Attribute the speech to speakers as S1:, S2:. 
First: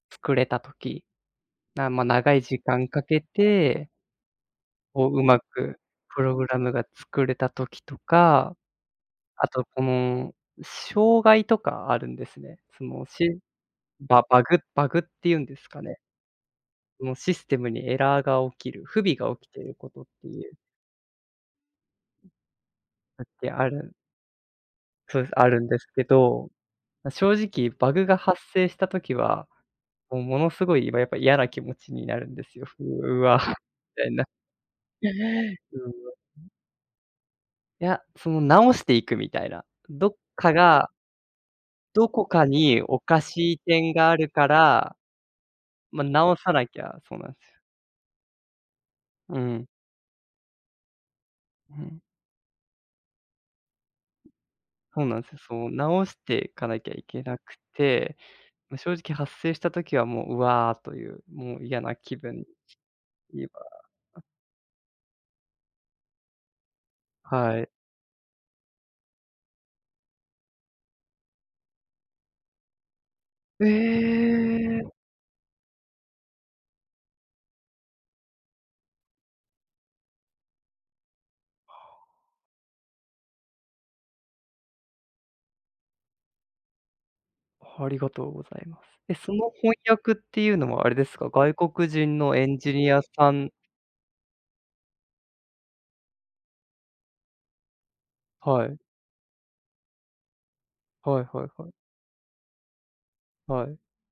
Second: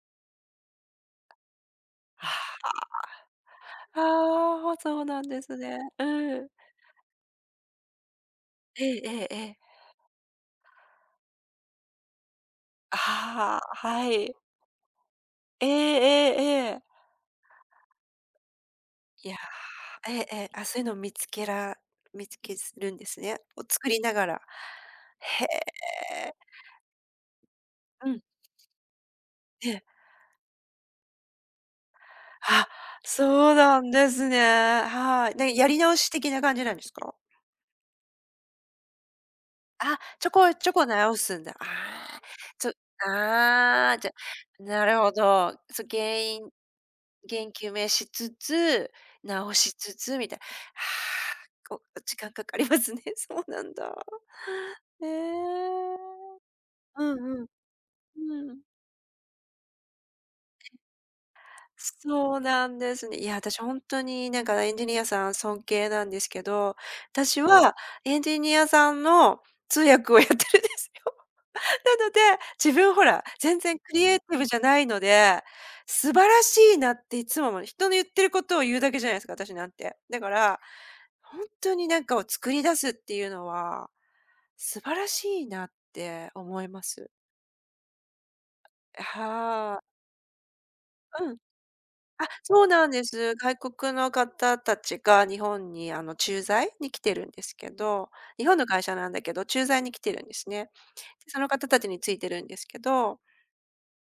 S1: 作れた時。な、ま、
S2: あ
S1: 長い時間かけて
S2: あ、ああ、ああ、そう
S1: を
S2: な
S1: う
S2: ん
S1: ま
S2: です
S1: く
S2: ね。う
S1: プロ
S2: ー
S1: グ
S2: ん。
S1: ラムが作れた時とか。
S2: えええええ
S1: あ
S2: え。
S1: と、この、障害とかあるんですね。その、しん
S2: ああ、は
S1: バ
S2: い。
S1: バグバグって言うんで
S2: ええ
S1: すかね。
S2: ええええ。
S1: そのシステムにエラーが起きる、不備
S2: い
S1: が
S2: や
S1: 起きていることっ
S2: え
S1: て
S2: ええ
S1: い
S2: え、
S1: う [unintelligible]
S2: あ、そういうの見つけら見つけするんです
S1: だっ
S2: ね。
S1: て
S2: を
S1: あ
S2: 作
S1: る。
S2: りながら。
S1: そうです、
S2: へ
S1: あるんですけ
S2: え。
S1: ど。ま、正直バグ
S2: う
S1: が
S2: ん。
S1: 発生した時は、
S2: ええ。
S1: もう、ものすごいやっぱ嫌な気持ちになるんですよ。
S2: あ、
S1: うわ、
S2: そう
S1: み
S2: なん
S1: た
S2: で
S1: いな。
S2: すね、はい。で、やり直し 的な
S1: [unintelligible]
S2: 感じなんですか？
S1: いや、その直していくみたいな。
S2: あ、
S1: どっ
S2: ちょこ
S1: か
S2: ちょこ
S1: が
S2: 直すんだ。
S1: ど
S2: ああ、
S1: こか
S2: ちょ
S1: におかしい
S2: あ
S1: 点
S2: あ、じ
S1: が
S2: ゃ
S1: あるか
S2: な
S1: ら。
S2: るほど。そ
S1: ま、
S2: 原
S1: 直
S2: 因
S1: さなきゃそうなんすよ。
S2: 原因究明しつつ、
S1: うー
S2: 直
S1: ん。
S2: しつつみたいな。
S1: う
S2: はあ、お
S1: ん。
S2: お時間かかりますね。そうなんだ。
S1: そう
S2: え
S1: なんですよ。その、
S2: え。
S1: 直していかなきゃ
S2: う
S1: い
S2: ん
S1: けな
S2: うん。
S1: くて。
S2: うん。
S1: まあ、正直発生した時はもう、「う
S2: [unintelligible]
S1: わ」という、もう、嫌な気
S2: そう
S1: 分
S2: なんですね。いや、
S1: に
S2: 私、ほん
S1: は
S2: とに、なんか、エンジニアさん尊敬なんですけど。私
S1: はい。
S2: はエンジニアさんの通訳をやってるんですよ。なので、自分、ほら、全
S1: え
S2: 然クリエイティブじゃない
S1: え。
S2: ので、素晴らしいなっていつも思う。人の言ってることを言うだけじゃないですか、私なんて。だから、ほん
S1: あ
S2: とになん
S1: あ。
S2: かを作り出すっていうのは、素晴らしいなって思います。
S1: ありがとうございます。ええ、その翻
S2: はあ。
S1: 訳っていうのはあれです
S2: う
S1: か？
S2: ん。
S1: 外国人
S2: あ、
S1: のエン
S2: そう
S1: ジ
S2: なん
S1: ニア
S2: で
S1: さ
S2: す。
S1: ん
S2: 外国の方たちが日本に、あの、駐在に来てるんですけど。日本
S1: は
S2: の
S1: い。
S2: 会社なんだけど、駐在に来てるんですね。で、
S1: はい
S2: そ
S1: は
S2: の
S1: い
S2: 方
S1: はい。
S2: 達についてるんですけど
S1: はい。